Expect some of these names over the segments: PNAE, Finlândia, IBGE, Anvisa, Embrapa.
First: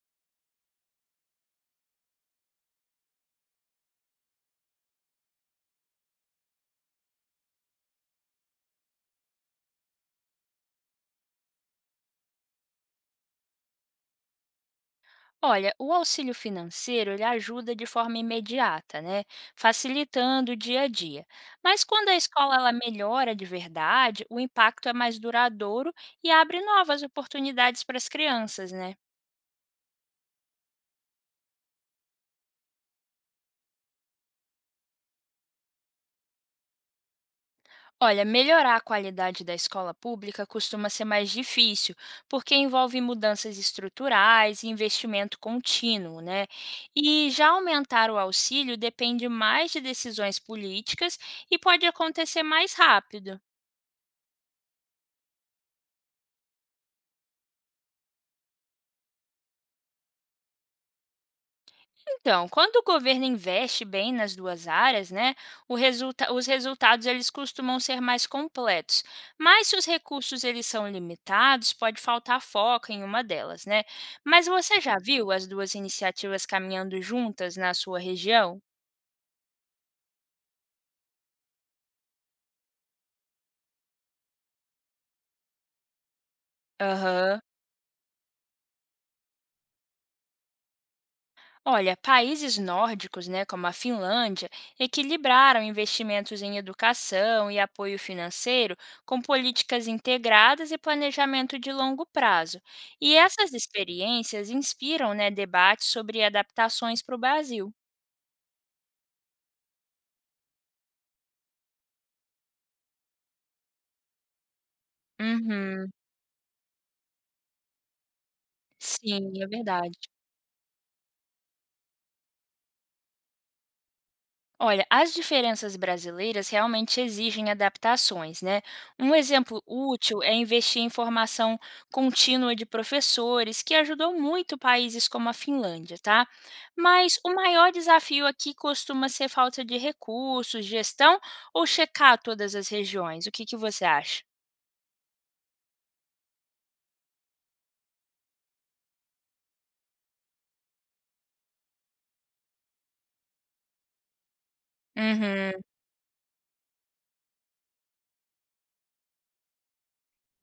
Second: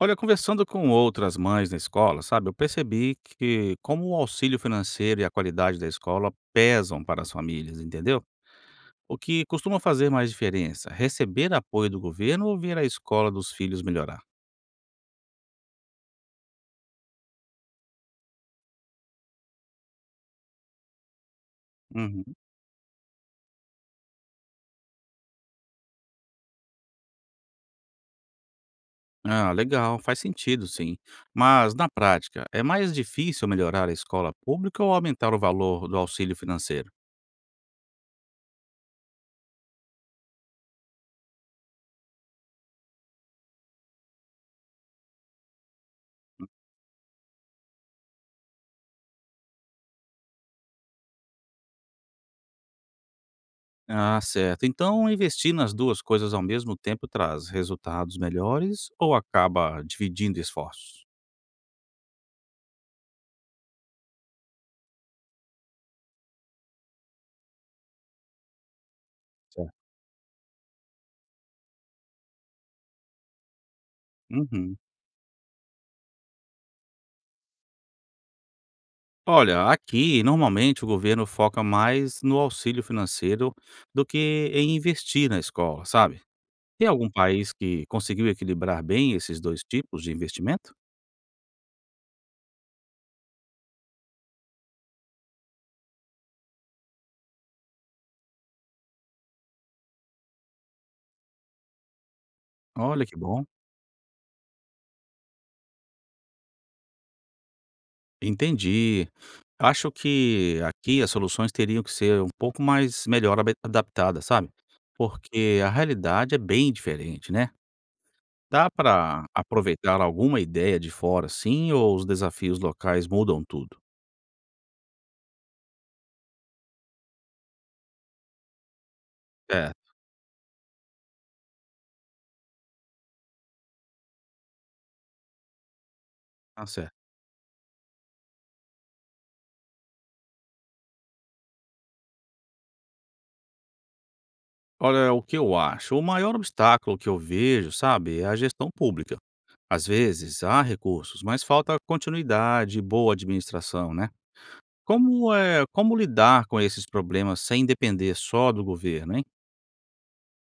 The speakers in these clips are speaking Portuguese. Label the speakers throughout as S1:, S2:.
S1: Olha, conversando com outras mães na escola, sabe, eu percebi que como o auxílio financeiro e a qualidade da escola pesam para as famílias, entendeu? O que costuma fazer mais diferença? Receber apoio do governo ou ver a escola dos filhos melhorar?
S2: Olha, o auxílio financeiro ele ajuda de forma imediata, né? Facilitando o dia a dia. Mas quando a
S1: Uhum.
S2: escola ela melhora de verdade, o impacto é mais duradouro e abre novas oportunidades para as crianças, né?
S1: Ah, legal, faz sentido, sim. Mas, na prática, é mais difícil melhorar a escola pública ou aumentar o valor do auxílio financeiro?
S2: Olha, melhorar a qualidade da escola pública costuma ser mais difícil, porque envolve mudanças estruturais e investimento contínuo, né? E já aumentar o auxílio depende mais de decisões políticas e pode acontecer mais rápido.
S1: Ah, certo. Então, investir nas duas coisas ao mesmo tempo traz resultados melhores ou acaba dividindo esforços?
S2: Então, quando o governo investe bem nas duas áreas, né, os resultados eles costumam ser mais completos. Mas
S1: Certo.
S2: se os recursos eles são limitados, pode faltar foco em uma delas, né? Mas
S1: Uhum.
S2: você já viu as duas iniciativas caminhando juntas na sua região?
S1: Olha, aqui normalmente o governo foca mais no auxílio financeiro do que em investir na escola, sabe? Tem algum
S2: Aham.
S1: país que conseguiu equilibrar bem esses dois tipos de investimento?
S2: Olha, países nórdicos, né, como a Finlândia, equilibraram investimentos em educação e apoio financeiro com políticas integradas e planejamento de longo prazo.
S1: Olha
S2: E
S1: que bom.
S2: essas experiências inspiram, né, debates sobre adaptações para o Brasil.
S1: Entendi. Acho que aqui as soluções teriam que ser um pouco mais melhor adaptadas, sabe? Porque a
S2: Uhum,
S1: realidade é bem diferente, né? Dá para
S2: sim, é verdade.
S1: aproveitar alguma ideia de fora, sim, ou os desafios locais mudam tudo?
S2: Olha, as diferenças brasileiras realmente exigem adaptações, né? Um exemplo
S1: É,
S2: útil é investir em formação contínua de professores, que ajudou muito países como a Finlândia, tá?
S1: tá certo.
S2: Mas o maior desafio aqui costuma ser falta de recursos, gestão ou checar todas as regiões. O que que você acha?
S1: Olha, o que eu acho, o maior obstáculo que eu vejo, sabe, é a gestão pública. Às vezes há recursos, mas falta continuidade e boa administração, né? Como
S2: Uhum.
S1: é, como lidar com esses problemas sem depender só do governo, hein?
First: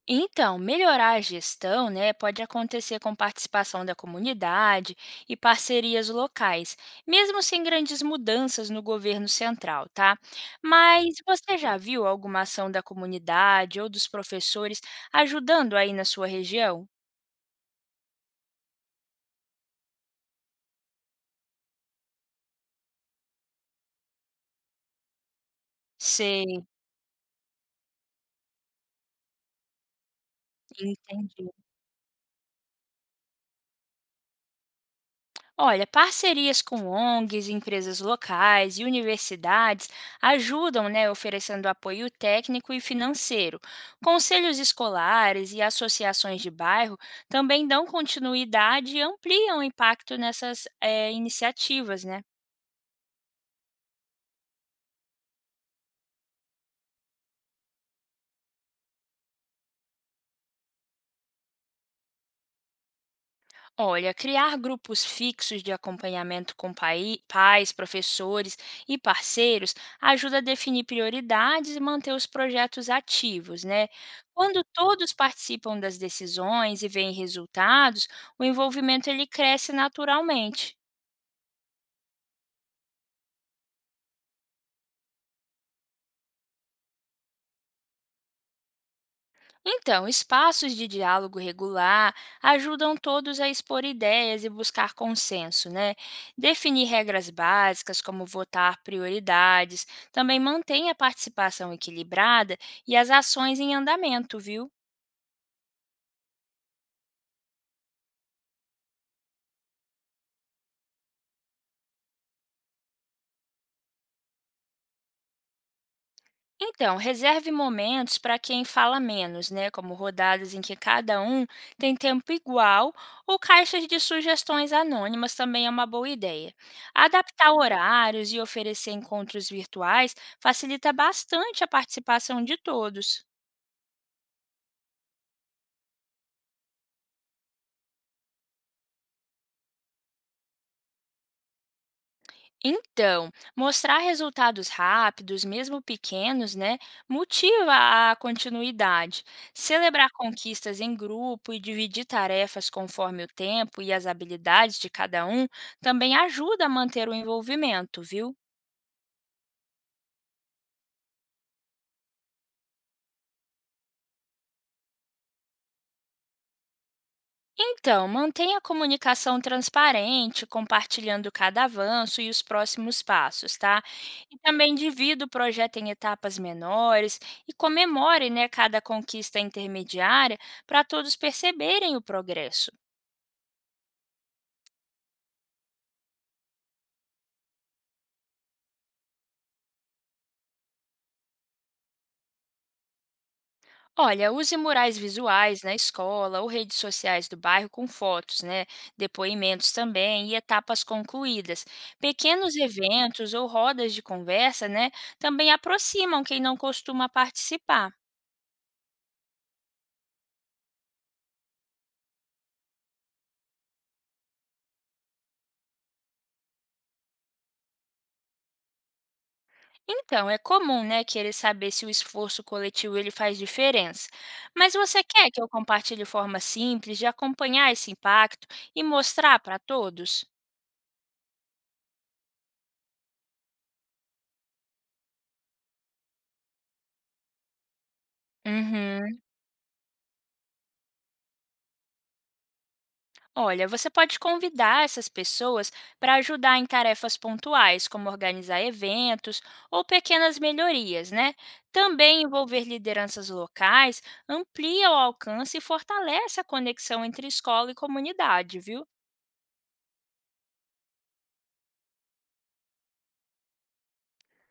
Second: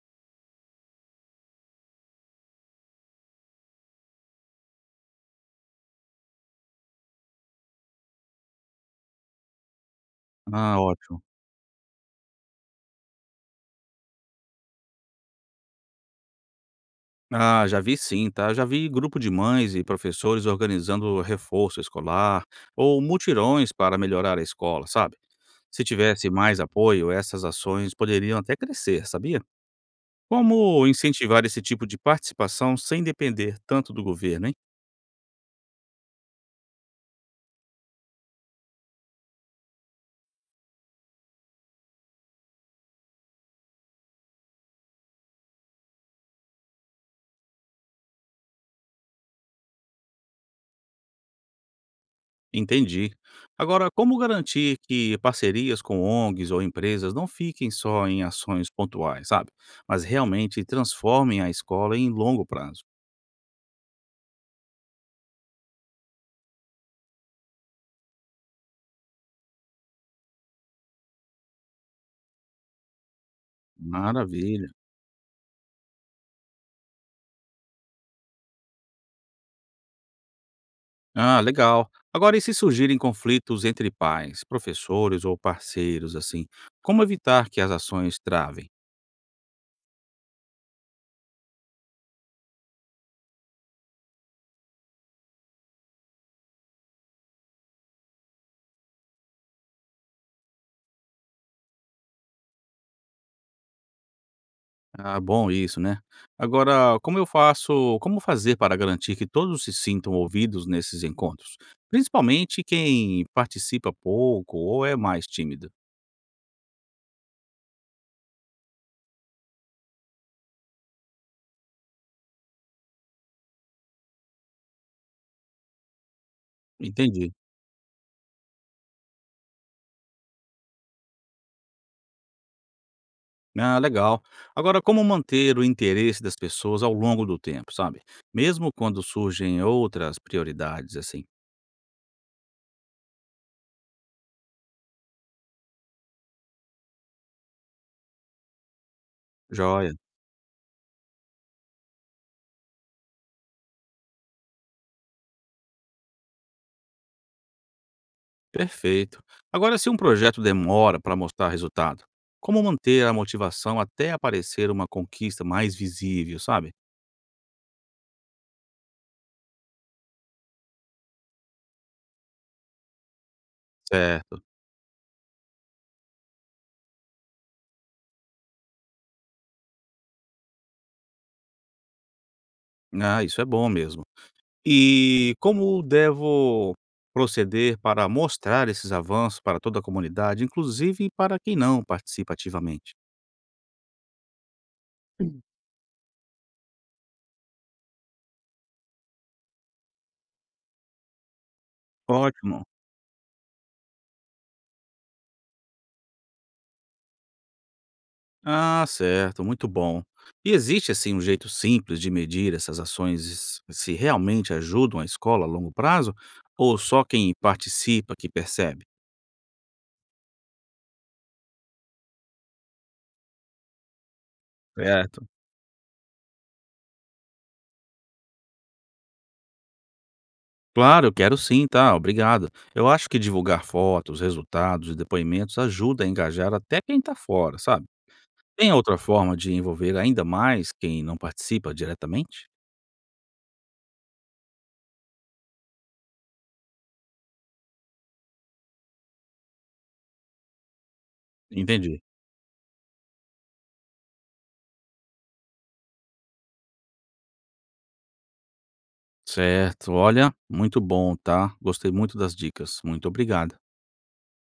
S2: Então, melhorar a gestão, né, pode acontecer com participação da comunidade e parcerias locais, mesmo sem grandes mudanças no governo central, tá?
S1: Ah,
S2: Mas
S1: ótimo.
S2: você já viu alguma ação da comunidade ou dos professores ajudando aí na sua região?
S1: Ah, já vi sim, tá? Já vi grupo de mães e professores organizando reforço escolar ou mutirões para melhorar a escola, sabe? Se tivesse mais
S2: Sei,
S1: apoio, essas ações poderiam até crescer, sabia? Como incentivar
S2: entendi.
S1: esse tipo de participação sem depender tanto do governo, hein?
S2: Olha, parcerias com ONGs, empresas locais e universidades ajudam, né, oferecendo apoio técnico e financeiro. Conselhos escolares e associações de bairro também dão continuidade e ampliam o impacto nessas iniciativas, né?
S1: Entendi. Agora, como garantir que parcerias com ONGs ou empresas não fiquem só em ações pontuais, sabe? Mas realmente transformem a escola em longo prazo?
S2: Olha, criar grupos fixos de acompanhamento com pais, professores e parceiros ajuda a definir prioridades e manter os projetos ativos, né? Quando
S1: Maravilha.
S2: todos participam das decisões e veem resultados, o envolvimento ele cresce naturalmente.
S1: Ah, legal. Agora, e se surgirem conflitos entre pais, professores ou parceiros, assim, como evitar que as ações travem?
S2: Então, espaços de diálogo regular ajudam todos a expor ideias e buscar consenso, né? Definir regras básicas, como votar prioridades, também mantém a participação equilibrada e as ações em andamento, viu?
S1: Ah, bom isso, né. Agora, como eu faço como fazer para garantir que todos se sintam ouvidos nesses encontros? Principalmente quem participa pouco ou é mais tímido.
S2: Então, reserve momentos para quem fala menos, né? Como rodadas em que cada um tem tempo igual, ou caixas de sugestões anônimas também é uma boa ideia.
S1: Entendi.
S2: Adaptar horários e oferecer encontros virtuais facilita bastante a participação de todos.
S1: Ah, legal. Agora, como manter o interesse das pessoas ao longo do tempo, sabe? Mesmo quando surgem outras prioridades, assim.
S2: Então, mostrar resultados rápidos, mesmo pequenos, né, motiva a continuidade.
S1: Joia.
S2: Celebrar conquistas em grupo e dividir tarefas conforme o tempo e as habilidades de cada um também ajuda a manter o envolvimento, viu?
S1: Perfeito. Agora, se um projeto demora para mostrar resultado, como manter a motivação até aparecer uma conquista mais visível, sabe?
S2: Então, mantenha a comunicação transparente, compartilhando cada avanço e os próximos passos, tá? E
S1: Certo.
S2: também divida o projeto em etapas menores e comemore né, cada conquista intermediária para todos perceberem o progresso.
S1: Ah, isso é bom mesmo. E como devo proceder para mostrar esses avanços para toda a comunidade, inclusive para quem não participa ativamente?
S2: Olha, use murais visuais na escola ou redes sociais do bairro com fotos, né, depoimentos também e etapas concluídas. Pequenos
S1: Ótimo.
S2: eventos ou rodas de conversa, né, também aproximam quem não costuma participar.
S1: Ah, certo, muito bom. E existe assim um jeito simples de medir essas ações se realmente ajudam a escola a longo prazo ou só quem participa que percebe?
S2: Então, é comum, né, querer saber se o esforço coletivo ele faz diferença. Mas você
S1: Certo.
S2: quer que eu compartilhe forma simples de acompanhar esse impacto e mostrar para todos?
S1: Claro, eu quero sim, tá? Obrigado. Eu acho que divulgar fotos, resultados e depoimentos ajuda a engajar até quem está fora, sabe? Tem outra
S2: Uhum.
S1: forma de envolver ainda mais quem não participa diretamente?
S2: Olha, você pode convidar essas pessoas para ajudar em tarefas pontuais, como organizar eventos ou pequenas melhorias, né?
S1: Entendi.
S2: Também envolver lideranças locais amplia o alcance e fortalece a conexão entre escola e comunidade, viu?
S1: Certo. Olha, muito bom, tá? Gostei muito das dicas. Muito obrigado.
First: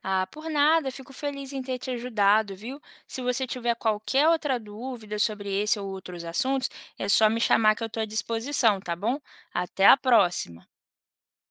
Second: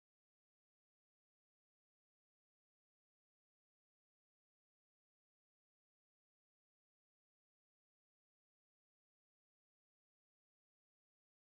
S2: Ah, por nada, fico feliz em ter te ajudado, viu? Se você tiver qualquer outra dúvida sobre esse ou outros assuntos, é só me chamar que eu estou à disposição, tá bom? Até a próxima!